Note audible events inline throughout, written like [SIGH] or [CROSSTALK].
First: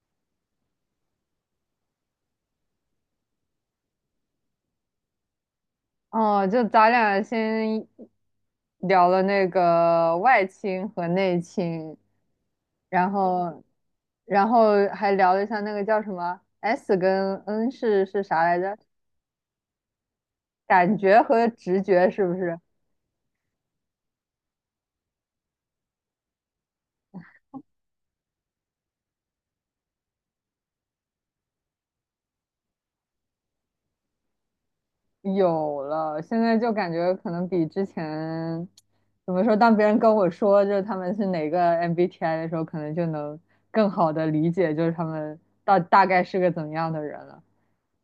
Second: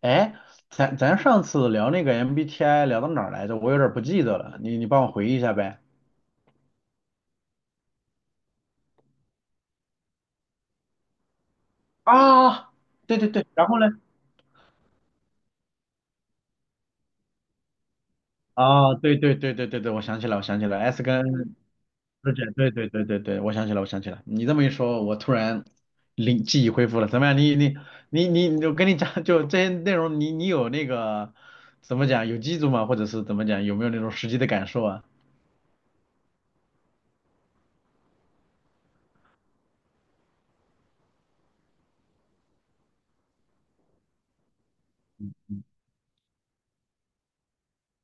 哎，咱上次聊那个 MBTI 聊到哪儿来着？我有点儿不记得了，你帮我回忆一下呗。哦，就咱俩先聊了那个外倾和内倾，啊，然对对对，后，然后呢？然后还聊了一下那个叫什么 S 跟 N 是啥来着？啊，对对对对对对，我想起来，我想起来感，S 觉跟 和直觉是 R 不姐，是对对对对对，我想起来，我想起来。你这么一说，我突然灵记忆恢复了。怎么样？你，我跟你讲，就这些内容，你有那个怎么讲，有记住吗？或者是怎么讲，有没有那种实际的感受啊？有了？现在就感觉可能比之前怎么说，当别人跟我说就是他们是哪个 MBTI 的时候，可能就能更好的理解就是他们到大概是个怎么样的人了。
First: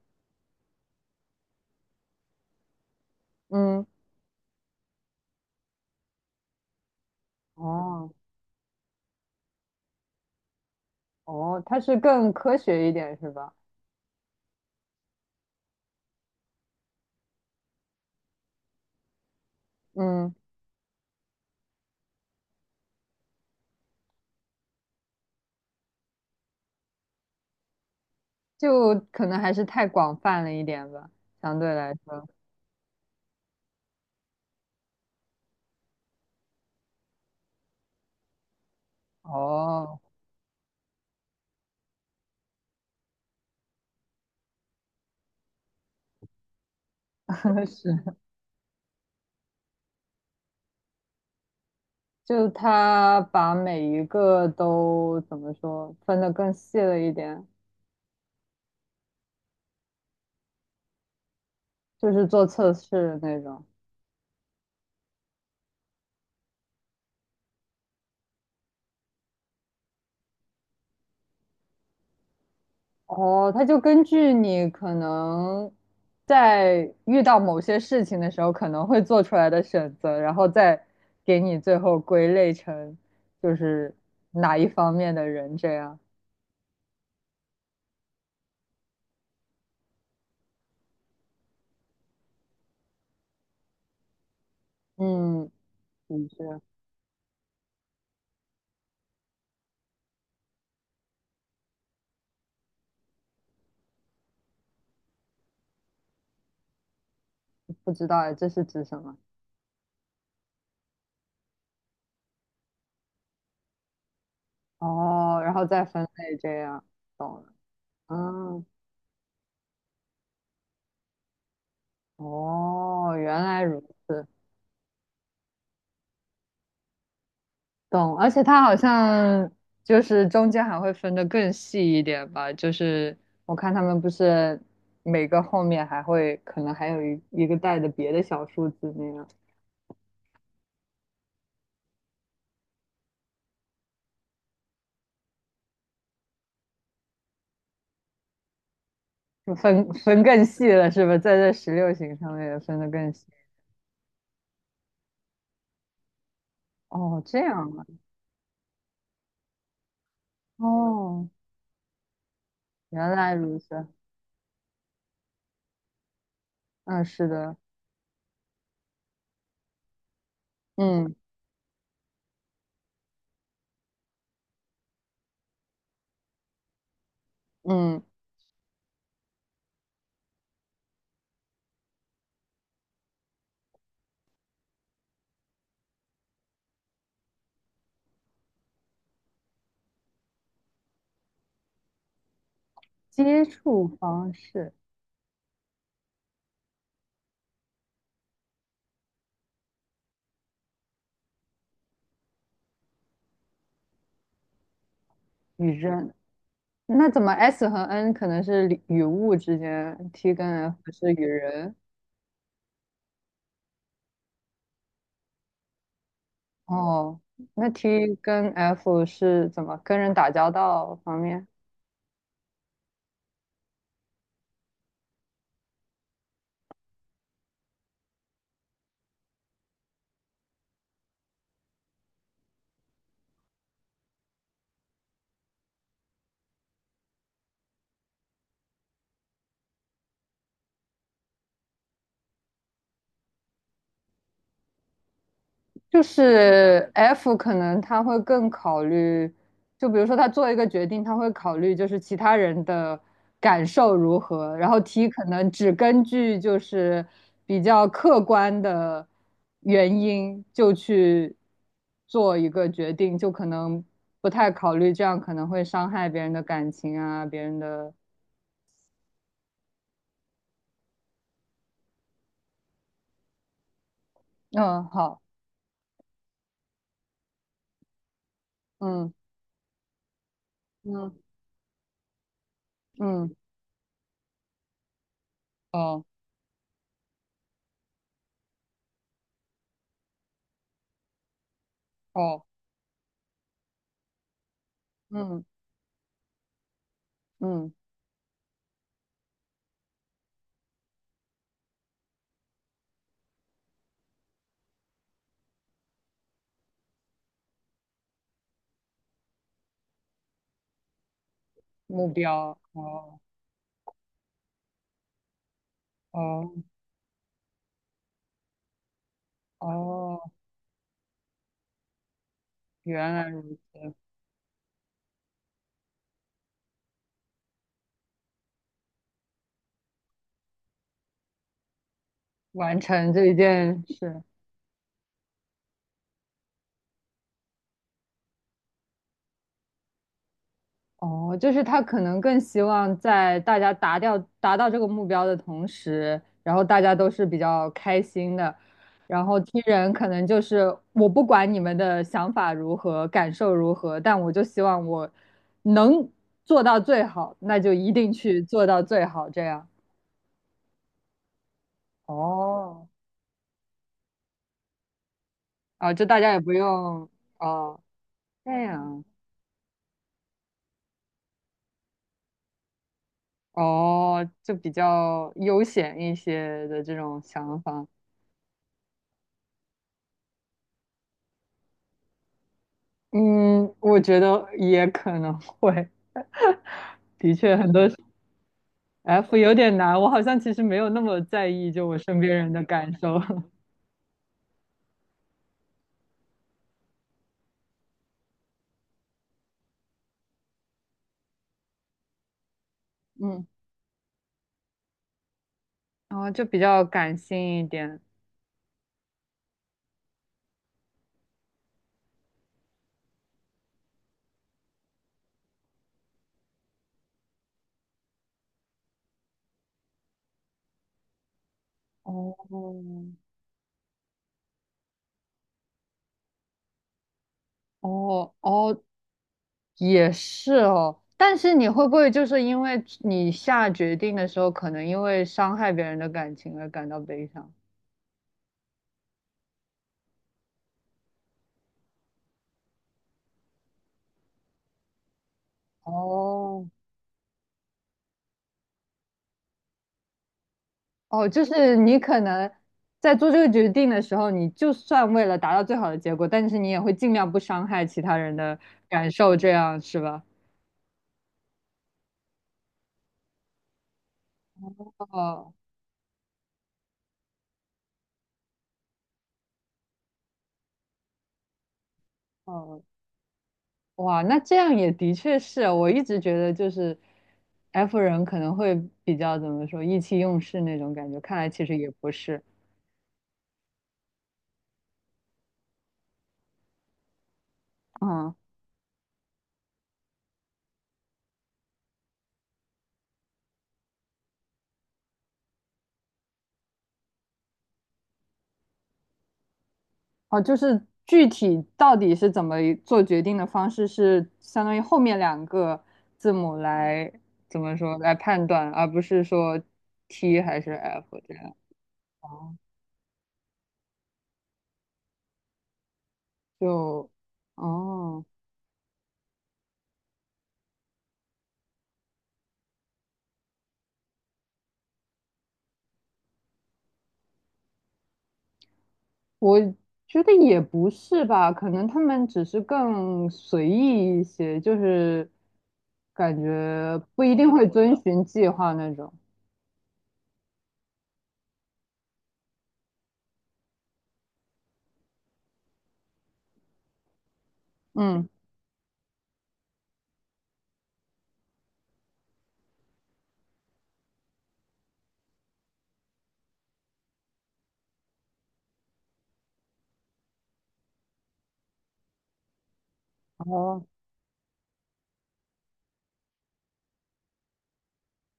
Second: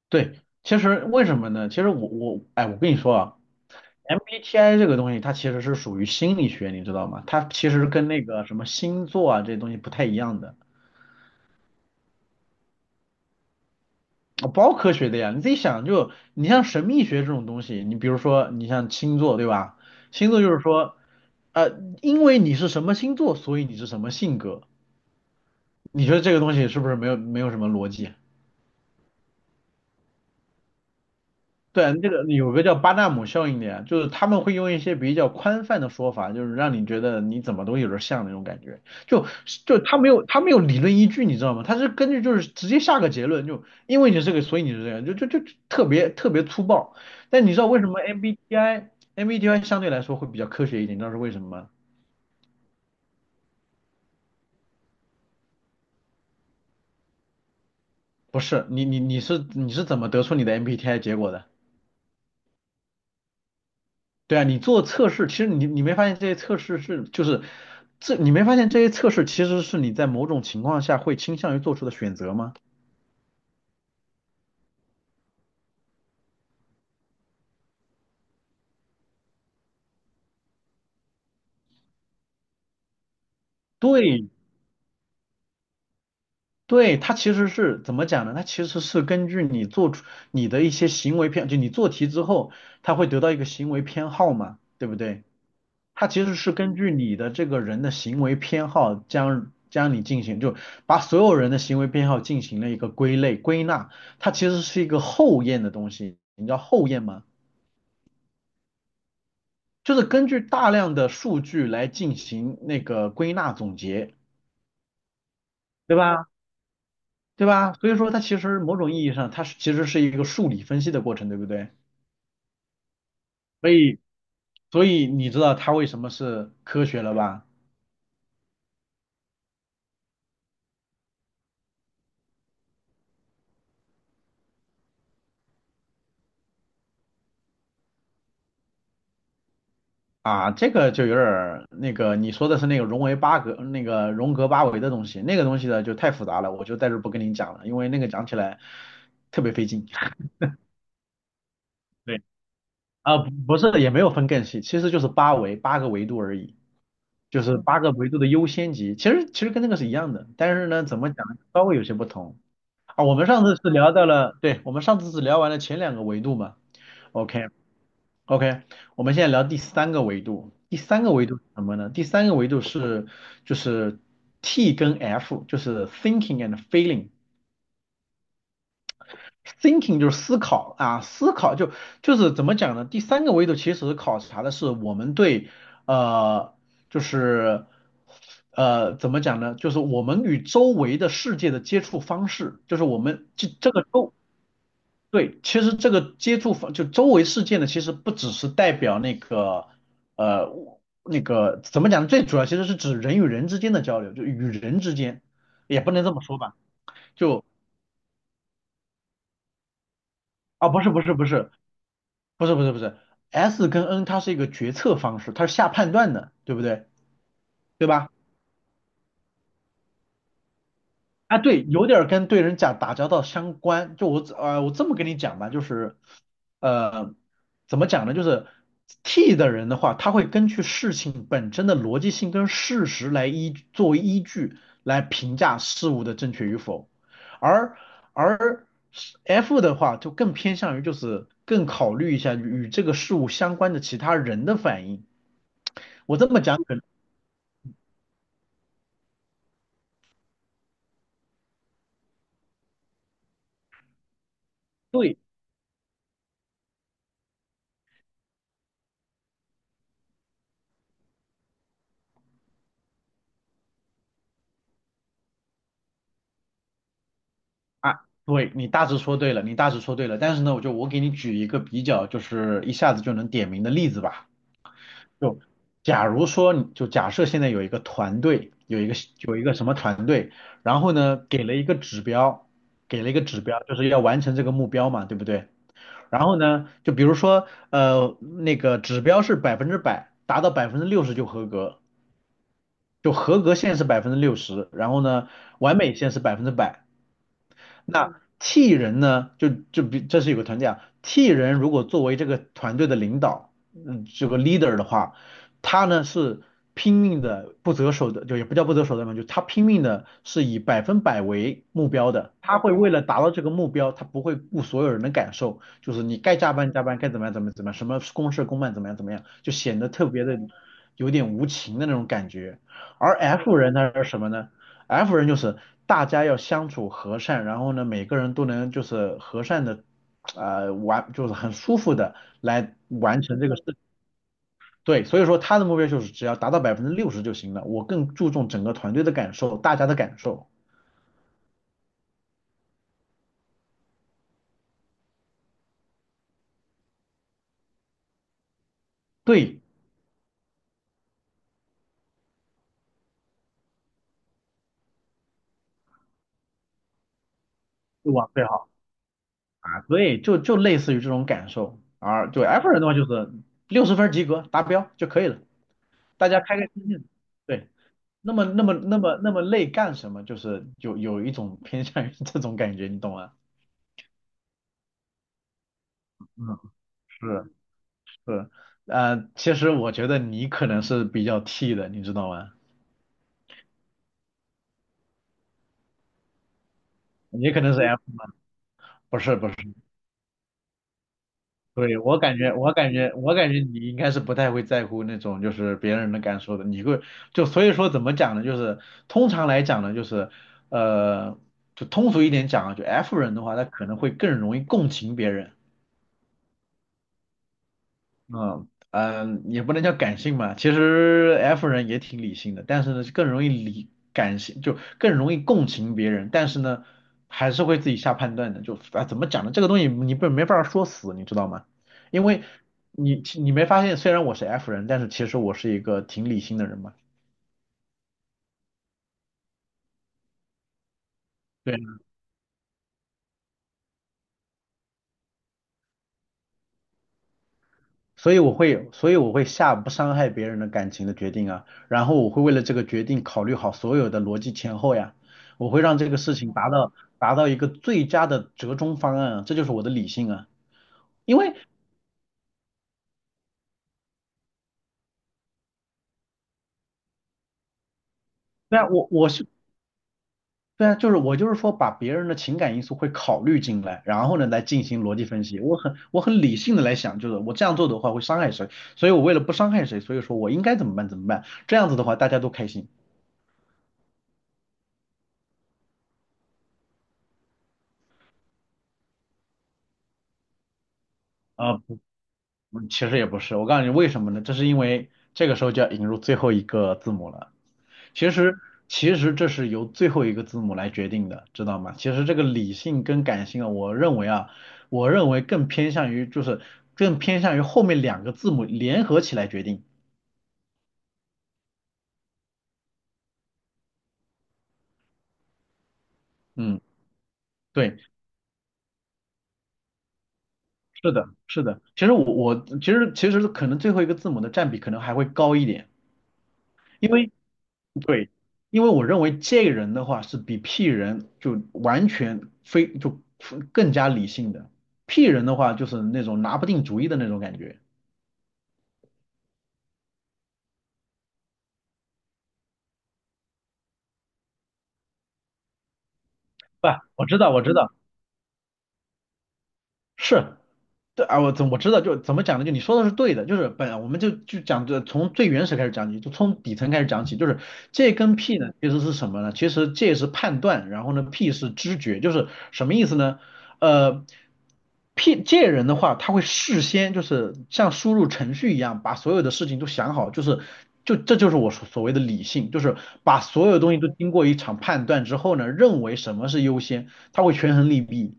对，其实为什么呢？其实我哎，我跟你说啊。嗯，MBTI 这个东西，它其实是属于心理学，你知道吗？它其实跟哦。那个什么星座啊这些东西不太一样的，哦，它是更科学一点是吧？啊包科学的呀。你自己想就，你像神秘学这种东西，你比如说你像星座对吧？星嗯，座就是说，呃，因为你是什么星座，所以你是什么性格。你觉得这个东西是不是没有什么逻辑啊？就可能还是太广泛了一点吧，相对来对，这个说。有个叫巴纳姆效应的呀，就是他们会用一些比较宽泛的说法，就是让你觉得你怎么都有点像那种感觉，就就他哦，没有他没有理论依据，你知道吗？他是根据就是直接下个结论，就因为你是这个，所以你是这样，就特别特别粗暴。但你知 [LAUGHS] 道为什么 是，MBTI 相对来说会比较科学一点？你知道是为什么吗？就它把每一个都怎么说分得更细了一点，不是，你是怎么得出你的 MBTI 结果的？就是做测试那种。对啊，你做测试，其实你没发现这些测试是就是这你没发现这些测试其实是你在某种情况下会倾向于做出的选择吗？哦，它就根据你可能在遇到某些事情的时候可能会做出来的选择，然后再给你最后归类成就是对哪一方面的人这样。对，它其实是怎么讲呢？它其实是根据你做出你的一些行为偏，就你做题之后，它会得到一个行为偏好嘛，对不对？嗯，它其你实是是根据你的这个人的行为偏好将你进行，就把所有人的行为偏好进行了一个归类归纳，它其实是一个后验的东西，你知道后验吗？不知道哎，这是指什么？就是根据大量的数据来进行那个归纳总结，哦，然后再对分吧？类这样，懂对了。吧？所以说它其实嗯，某种意义上，它是其实是一个数理分析的过程，对不对？哦，原来所如以，此，所以你知道它为什么是科学了吧？懂。而且它好像就是中间还会分得更细一点吧，就是我看他们不是每个后面还会可能还有一个带的别的小数字那样，啊，这个就有点儿那个，你说的是那个荣维八格、那个荣格八维的东西，那个东西呢就太复杂了，我就在这儿不跟您讲了，因为那个讲起来特别就费劲。分 [LAUGHS] 更细了是吧？在这16行对，上面也分得更啊，细。不不是，也没有分更细，其实就是八维八个维度而已。哦，这就是样八啊。个维度的优先级，其实跟那个是一样的，但是呢，怎么讲哦，稍微有些不同啊。原我们来上次如是此。聊到了，对，我们上次是聊完了前两个维度嘛嗯，是，OK 的。OK，我们现在聊第三个维度，第三个嗯。维度是什么呢？第三个维度是就是 T 跟 F，就是 thinking and feeling。嗯，thinking 就是思考啊，思考就就是怎么讲呢？第三个维度其实考察的是我们对呃，就是怎么讲呢？就是我们与周围的世界的接触方式，就是我们接这个触周方式对，其实这个接触方就周围世界呢，其实不只是代表那个呃那个怎么讲呢？最主要其实是指人与人之间的交流，就与人之间，与也不能人，这么说吧。那怎么 就 S 和 N 可能是与物之间，T 跟 啊，F 不是不是是不与是，人。不是，S 跟 N 它是一个决策方式，它是下判断的，对不对？哦，那 对吧？T 跟 F 是怎么跟人打交道方啊，面？对，有点儿跟对人讲打交道相关。就我我这么跟你讲吧，就是呃，怎么讲呢？就是 T 的人的话，他会根据事情本身的逻辑性跟事实来依作为依据来评价事物的正确与否，而而 F 的话就更偏向于就是更考虑一下与这个事物相关的其他人的反应。就我这么讲可能是 F 可能他会更考虑，就比如说他做一个决定，他会考虑就是其他人的感受如何，然后 T 对可能只根据就是比较客观的原因就去做一个决定，就可能不太考虑这样可能会伤害别人的感情啊，别人的，啊，对你大致说对了，你大致说对了。但是呢，我就我给你举一个比较，就是一下子就能点名的例子吧。嗯，好，就假如说你，就假设现在有一个团队，有一个嗯有一个什么团队，然后嗯呢给了一个指标，给了一个嗯，指标，就是要完成这个目标嘛，对不对？哦然后呢，就比如说那个指标是百分之百，达到百分之六十就合格，哦，就合格线是百分之六十，然后呢嗯完美线是百分之百。嗯，那 T 人呢，就就比这是有个团队啊，T 人如果作为这个团队的领导，嗯，这个 leader 的话，他呢是拼命的不择手段，就也不叫不择手段嘛，就他拼命的是以百分百为目目标的，标，他会为了哦达到这个目标，他不会顾所有人的感受，就是你该加哦。班加班，该怎么样怎么样怎么样，什么公事公办怎么样怎么样，就显得特哦，别的有点无情的那种感觉。原而 来如 F 人他此，是什么呢？F 人就是大家要相处和善，然后呢，每个人都能就是和善的，完就是很舒服的来完成完这一成这个事。件事。对，所以说他的目标就是只要达到百分之六十就行了。我更注重整个团队的感受，大家的感受，哦，就是他可能更希望在大家达到这个目标的同时，然后大家都是比较开心的。然后对，听人可能就是我不管你们的想法如何，感受如何，但我就希望我能做到最好，那就一定就往去最做好到最好，这样。啊，对，就就类似于这种感受。而对 F 人的哦，话就是六十分及格达标就可以了，啊，这大大家也家不开开心心的。用对，哦，那么这那么那样。么那么累干什么？就是有有一种偏 [LAUGHS] 向于这种感觉，你懂吗？哦，就比较悠闲一嗯。些的这种是想法。是，其实我觉得你可能是比较 T 的，你知道吗？嗯，我觉得也可能会，的你确可很能是 多 F，不 F 是不有是，点难，我好像其实没有那么在意就对，我身我边感人觉的我感感觉受，我感觉你应该是不太会在乎那种就是别人的感受的，你会就所以说怎么讲呢？就是通常来讲呢，就是呃，就通俗一点讲啊，就 F [LAUGHS] 人的嗯，话，他可能会更容易共情别人。然后就比较感性一点。嗯嗯，也不能叫感性吧，其实 F 人也挺理性的，但是呢，更容易理感性，就更容易共情别人，但是呢，还是会自己下判断的。就啊，怎么讲呢？这个东西你不没法说死，你知道吗？因为哦你没发现，虽然我是 F 人，但是其实我是一个挺理性的人嘛。哦哦，也是哦。但是你对。会不会就是因为你下决定的时候，可能因为伤害别人的感情而感到悲伤？所以我会，所以我会下不伤害别人的感情的决定啊，然后我会为了这个决定考虑好所有的逻辑前后呀，我会让这个事情达哦到达到一个最佳的折中方案啊，这就是我的理性啊，哦，因就为是你可能在做这个决定的时候，你就算为了达到最好的结果，但是你也会尽量不伤害其他人的对啊，我感我受，是这样是吧？对啊，就是我就是说把别人的情感因素会考虑进来，然后呢来进行逻辑分哦析，我很理性的来想，就是我这样做的话会伤害谁，所以我为了不伤害谁，所以说我应该怎么办怎么办，这样子的话大家都开哦，心。哇，那这样也的确是，我一直觉得就是 F 人可能会比较怎么说意气用事那种感觉，看来其啊。实也嗯不是。其实也不是，我告诉你为什么呢？这是因为这个时候就要引入最后一个字母了。其嗯实，其实这是由最后一个字母来决定的，知道吗？其实这个理性跟感性啊，我认为啊，我认为更偏向于就是更偏向于后面两个字母联合起来决定。哦，就是具体到底是怎么做决定的方式，是相当于后面两个字母嗯，来怎么对，说来判断，而不是说 T 还是 是 F 的，这样。是的。其实我哦，我其实其实可能最后一个字母的占比可能还会高一点，就因为哦，对，因为我认为这个人的话是比 P 人就完全非就更加理性的，P 人的话就是那种拿不定主意的那种感觉。我觉得也不是吧，可能他们只是更随意一些，就是感不，觉不我一知定道，我会知道，遵循计划那种。是，对啊，我怎我知道，就怎么讲呢？就你说的是对的，就是本我们就就讲这从最原始开始讲起，就从底层开始讲起，就是这嗯，跟 P 呢其实是什么呢？其实这是判断，然后呢 P 是知觉，就是什么意思呢？呃，P 这人的话，他会事先就是像输入程序一样，把所有的事情都想好，就是就这就是我所所谓的理性，就是把所有哦，东西都经过一场判断之后呢，认为什么是优先，他会权衡利弊。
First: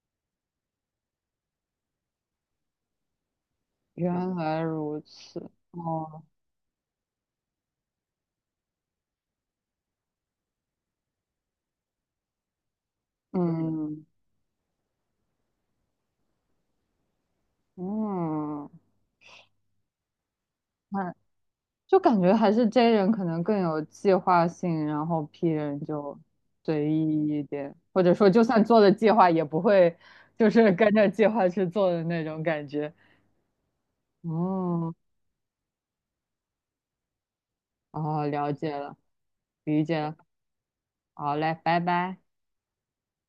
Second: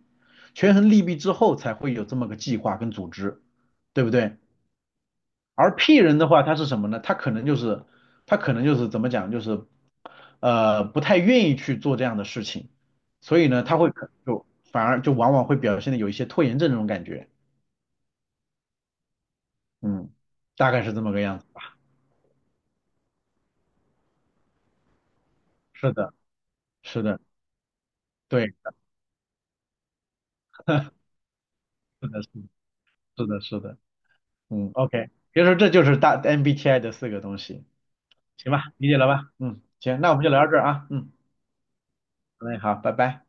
权衡利弊之后才会有这么个计划跟组织，对不原对？来如此。而 P 人哦，的话，他是什么呢？他可能就是怎么讲，就是不太愿意去做这样的事情，所以呢，他会嗯可就反而就往往会表现的有一些拖延症这种感觉，嗯。嗯，大概是这么那。个样子。就感觉还是 J 人可能更有计划性，然后 P 人是的，就随是的，意一点，或者说就对，算做了计划，也不会就是 [LAUGHS] 跟着计划去做的是的，那是种的，感觉。是的，嗯哦，，OK，别说这就是大 MBTI 的四个东西，哦，了行吧，解理了，解了吧？嗯，理解行，那我了。们就聊到这儿啊，嗯，好嘞，拜拜。好嘞，好，拜拜。